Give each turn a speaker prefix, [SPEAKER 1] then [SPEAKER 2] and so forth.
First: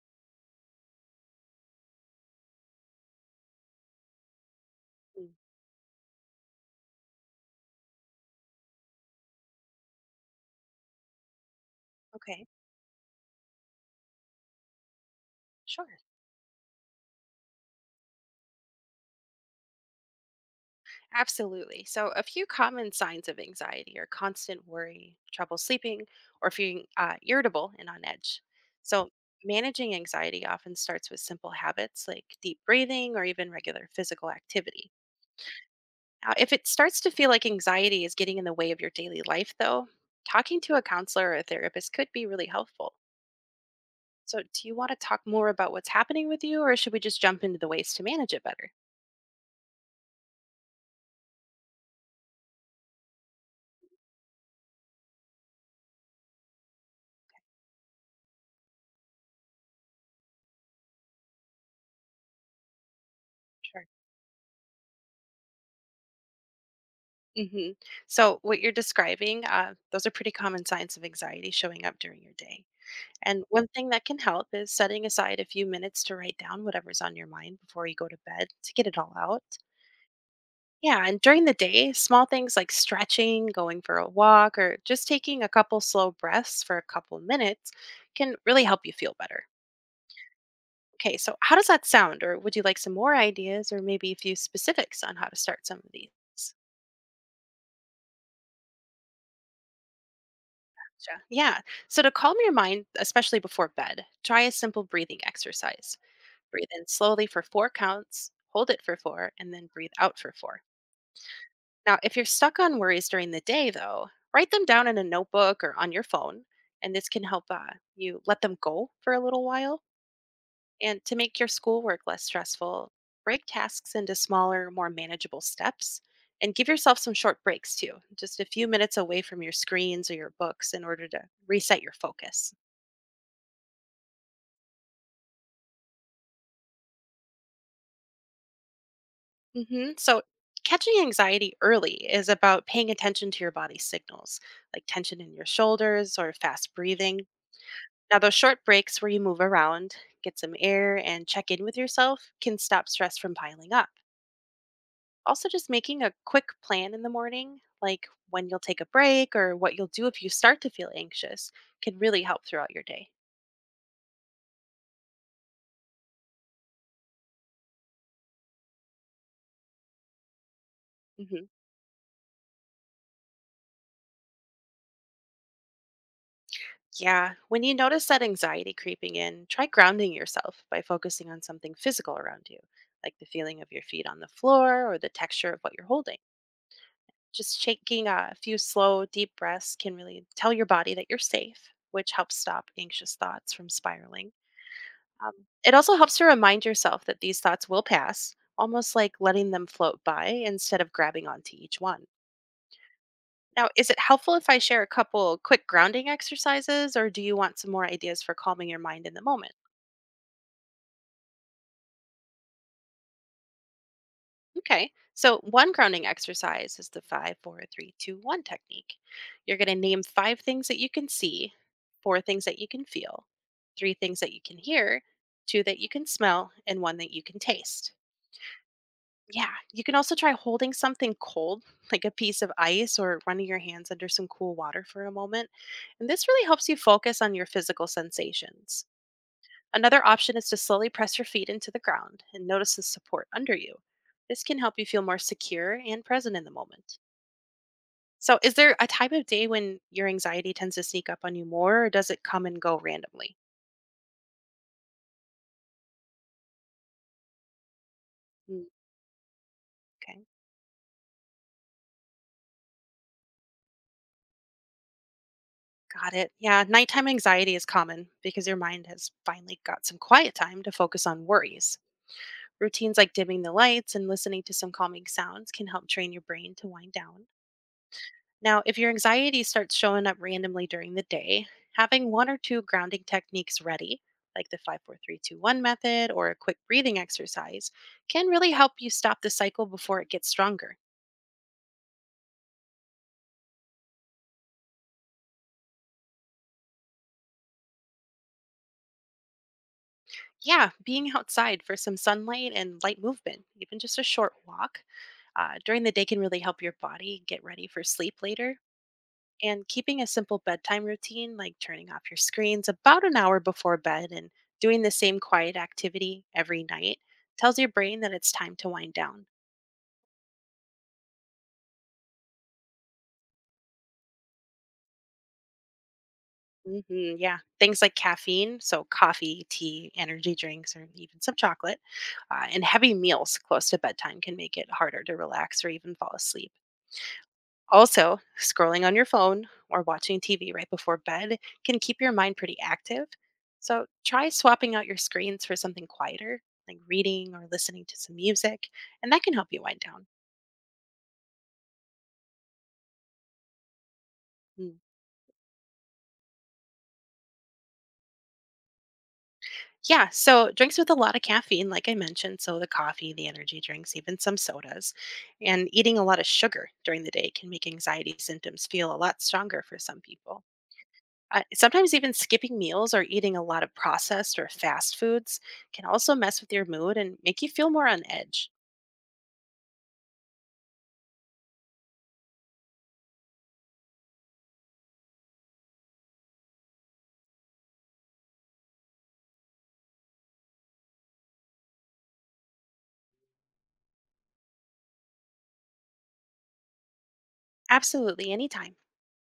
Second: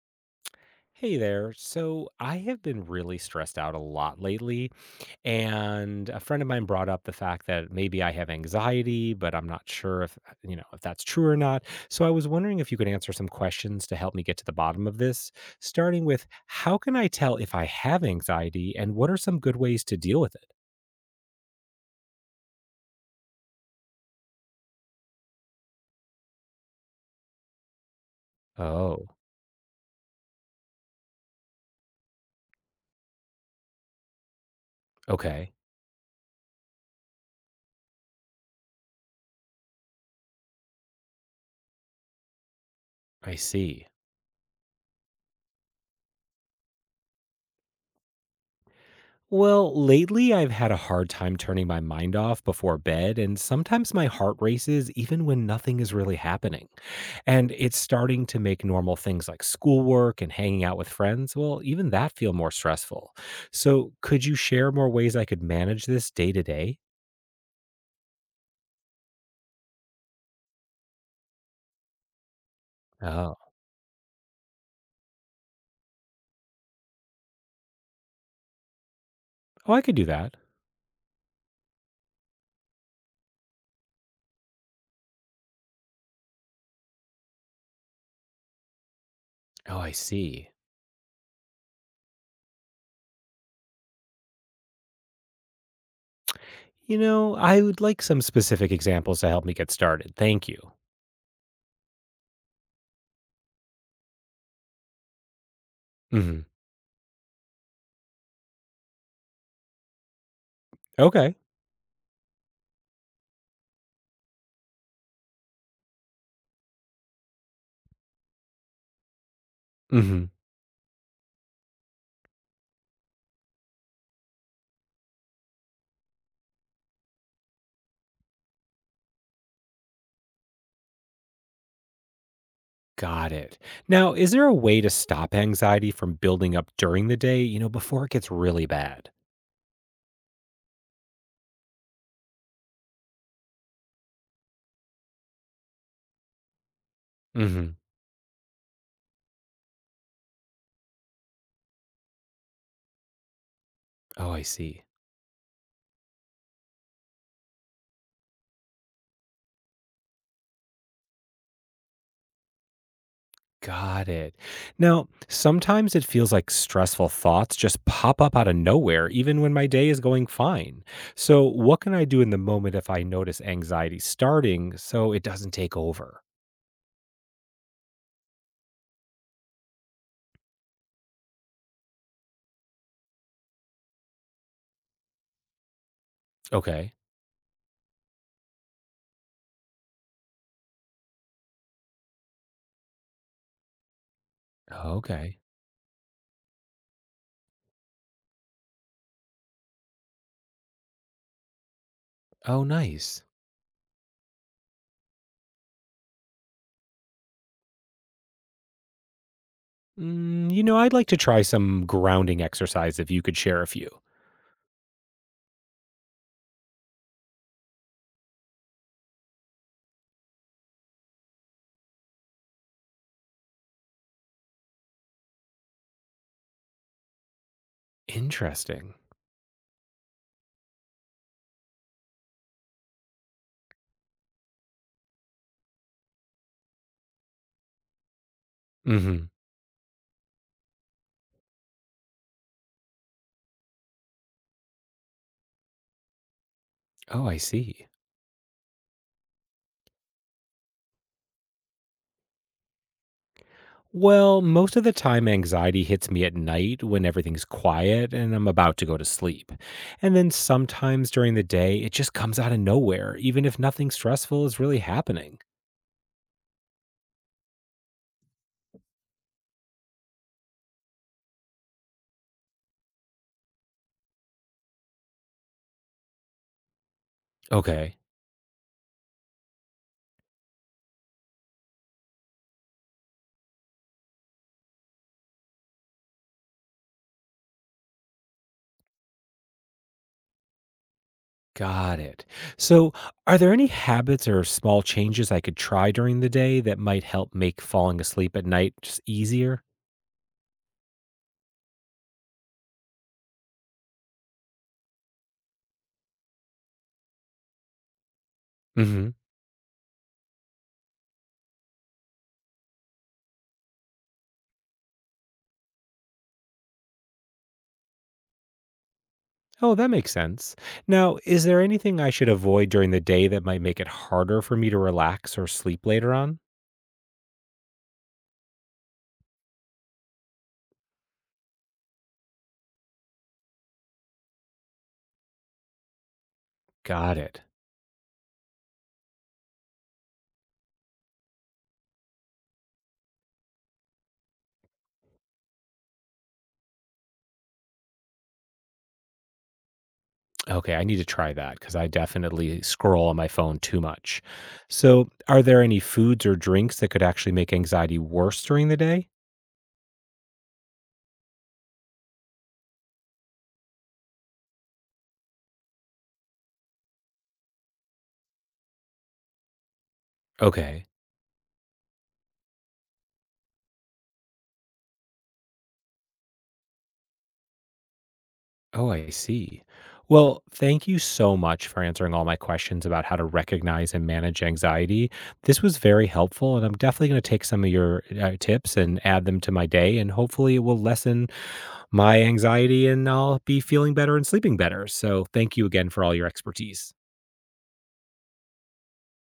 [SPEAKER 1] Hey there. So I have been really stressed out a lot lately.
[SPEAKER 2] Mm.
[SPEAKER 1] And a friend of mine brought up the fact that maybe I have anxiety, but I'm not sure if, you know, if that's true or not. So I was
[SPEAKER 2] Okay,
[SPEAKER 1] wondering if you could answer some questions to help me get to the bottom of this,
[SPEAKER 2] sure.
[SPEAKER 1] starting with how can I tell if I have anxiety and what are some good ways to deal with it?
[SPEAKER 2] Absolutely. So, a few common signs of anxiety are constant worry, trouble sleeping, or feeling irritable and on edge.
[SPEAKER 1] Oh,
[SPEAKER 2] So, managing anxiety often starts with simple habits like deep breathing or even regular physical activity.
[SPEAKER 1] okay.
[SPEAKER 2] Now, if it starts to feel like anxiety is getting in the way of your daily life, though, talking to a counselor or a therapist could be really helpful.
[SPEAKER 1] I see.
[SPEAKER 2] So, do you want to talk more about what's happening with you, or should we just jump into the ways to manage it better?
[SPEAKER 1] Well, lately I've had a hard time turning my mind off before bed, and sometimes my heart races even when nothing is really happening. And it's starting to make normal things like schoolwork and hanging out with friends, well, even that feel more stressful.
[SPEAKER 2] Sure.
[SPEAKER 1] So, could you share more ways I could manage this day to day?
[SPEAKER 2] hmm So, what you're describing, those are pretty common signs of anxiety showing up during your day.
[SPEAKER 1] Oh.
[SPEAKER 2] And one thing that can help is setting aside a few minutes to write down whatever's on your mind before you go to bed to get it all out.
[SPEAKER 1] Oh, I could do that.
[SPEAKER 2] Yeah, and during the day, small things like stretching, going for a walk, or just taking a couple slow breaths for a couple minutes can really help you feel better.
[SPEAKER 1] Oh, I see.
[SPEAKER 2] Okay, so how does that sound? Or would you like some more ideas or maybe a few specifics on how to start some of these?
[SPEAKER 1] You know, I would like some specific examples to help me get started. Thank you.
[SPEAKER 2] Gotcha. Yeah. So to calm your mind, especially before bed, try a simple breathing exercise.
[SPEAKER 1] Hmm.
[SPEAKER 2] Breathe in slowly for four counts, hold it for four, and then breathe out for four.
[SPEAKER 1] Okay.
[SPEAKER 2] Now, if you're stuck on worries during the day, though, write them down in a notebook or on your phone, and this can help you let them go for a little while.
[SPEAKER 1] Hmm.
[SPEAKER 2] And to make your schoolwork less stressful, break tasks into smaller, more manageable steps. And give yourself some short breaks too, just a few minutes away from your screens or your books in order to reset your focus.
[SPEAKER 1] Got it. Now, is there a way to stop anxiety from building up during the day, you know, before it gets really bad?
[SPEAKER 2] So, catching anxiety early is about paying attention to your body's signals, like tension in your shoulders or fast breathing.
[SPEAKER 1] Mhm.
[SPEAKER 2] Now, those short breaks where you move around, get some air, and check in with yourself can stop stress from piling up.
[SPEAKER 1] Oh, I see.
[SPEAKER 2] Also, just making a quick plan in the morning, like when you'll take a break or what you'll do if you start to feel anxious, can really help throughout your day.
[SPEAKER 1] Got it. Now, sometimes it feels like stressful thoughts just pop up out of nowhere even when my day is going fine. So,
[SPEAKER 2] Mhm.
[SPEAKER 1] what can I do in the moment if I notice anxiety starting so it doesn't take over?
[SPEAKER 2] Yeah, when you notice that anxiety creeping in, try grounding yourself by focusing on something physical around you, like the feeling of your feet on the floor or the texture of what you're holding.
[SPEAKER 1] Okay.
[SPEAKER 2] Just taking a few slow, deep breaths can really tell your body that you're safe, which helps stop anxious thoughts from spiraling. Um,
[SPEAKER 1] Okay.
[SPEAKER 2] it also helps to remind yourself that these thoughts will pass, almost like letting them float by instead of grabbing onto each one.
[SPEAKER 1] Oh, nice.
[SPEAKER 2] Now, is it helpful if I share a couple quick grounding exercises, or do you want some more ideas for calming your mind in the moment?
[SPEAKER 1] Mm, you know, I'd like to try some grounding exercise if you could share a few.
[SPEAKER 2] Okay. So, one grounding exercise is the five, four, three, two, one technique. You're going to name five things that you can see, four things that you can feel, three things that you can hear, two that you can smell, and one that you can taste.
[SPEAKER 1] Interesting.
[SPEAKER 2] Yeah. You can also try holding something cold, like a piece of ice, or running your hands under some cool water for a moment. And this really helps you focus on your physical sensations.
[SPEAKER 1] Mhm.
[SPEAKER 2] Another option is to slowly press your feet into the ground and notice the support under you. This can help you feel more secure and present in the moment.
[SPEAKER 1] Oh, I see.
[SPEAKER 2] So, is there a time of day when your anxiety tends to sneak up on you more, or does it come and go randomly?
[SPEAKER 1] Well, most of the time, anxiety hits me at night when everything's quiet and I'm
[SPEAKER 2] Mm.
[SPEAKER 1] about to go to sleep. And
[SPEAKER 2] Okay,
[SPEAKER 1] then sometimes during the day, it just comes out of nowhere, even if nothing stressful is really happening.
[SPEAKER 2] got it. Yeah, nighttime anxiety is common because your mind has finally got some quiet time to focus on worries. Routines like dimming the lights and listening to some calming sounds can help train your brain to wind down.
[SPEAKER 1] Okay,
[SPEAKER 2] Now, if your anxiety starts showing up randomly during the day, having one or two grounding techniques ready, like the 54321 method or a quick breathing exercise, can really help you stop the cycle before it gets stronger.
[SPEAKER 1] got it. So, are there any habits or small changes I could try during the day that might help make falling asleep at night just easier?
[SPEAKER 2] Yeah, being outside for some sunlight and light movement, even just a short walk during the day, can really help your body get ready for sleep later,
[SPEAKER 1] Hmm.
[SPEAKER 2] and keeping a simple bedtime routine like turning off your screens about an hour before bed and doing the same quiet activity every night tells your brain that it's time to wind down.
[SPEAKER 1] Oh, that makes sense. Now, is there anything I should avoid during the day that might make it harder for me to relax or sleep later on?
[SPEAKER 2] hmm yeah, things like caffeine, so coffee, tea, energy drinks, or even some chocolate, and heavy meals close to bedtime can make it harder to relax or even fall asleep.
[SPEAKER 1] Got it.
[SPEAKER 2] Also, scrolling on your phone or watching TV right before bed can keep your mind pretty active. So try swapping out your screens for something quieter, like reading or listening to some music, and that can help you wind down.
[SPEAKER 1] Okay, I need to try that because I definitely scroll on my phone too much.
[SPEAKER 2] Mm.
[SPEAKER 1] So, are there any foods or drinks that could actually make anxiety worse during the day?
[SPEAKER 2] Yeah, so drinks with a lot of caffeine, like I mentioned, so the coffee, the energy drinks, even some sodas, and eating a lot of sugar during the day can make anxiety symptoms feel a lot stronger for some people.
[SPEAKER 1] Okay.
[SPEAKER 2] Sometimes even skipping meals or eating a lot of processed or fast foods can also mess with your mood and make you feel more on edge.
[SPEAKER 1] Oh, I see. Well, thank you so much for answering all my questions about how to recognize and manage anxiety. This was very helpful, and I'm definitely going to take some of your tips and add them to my day, and hopefully, it will lessen my anxiety and I'll be feeling better and sleeping better. So, thank you again for all your expertise.
[SPEAKER 2] Absolutely, anytime.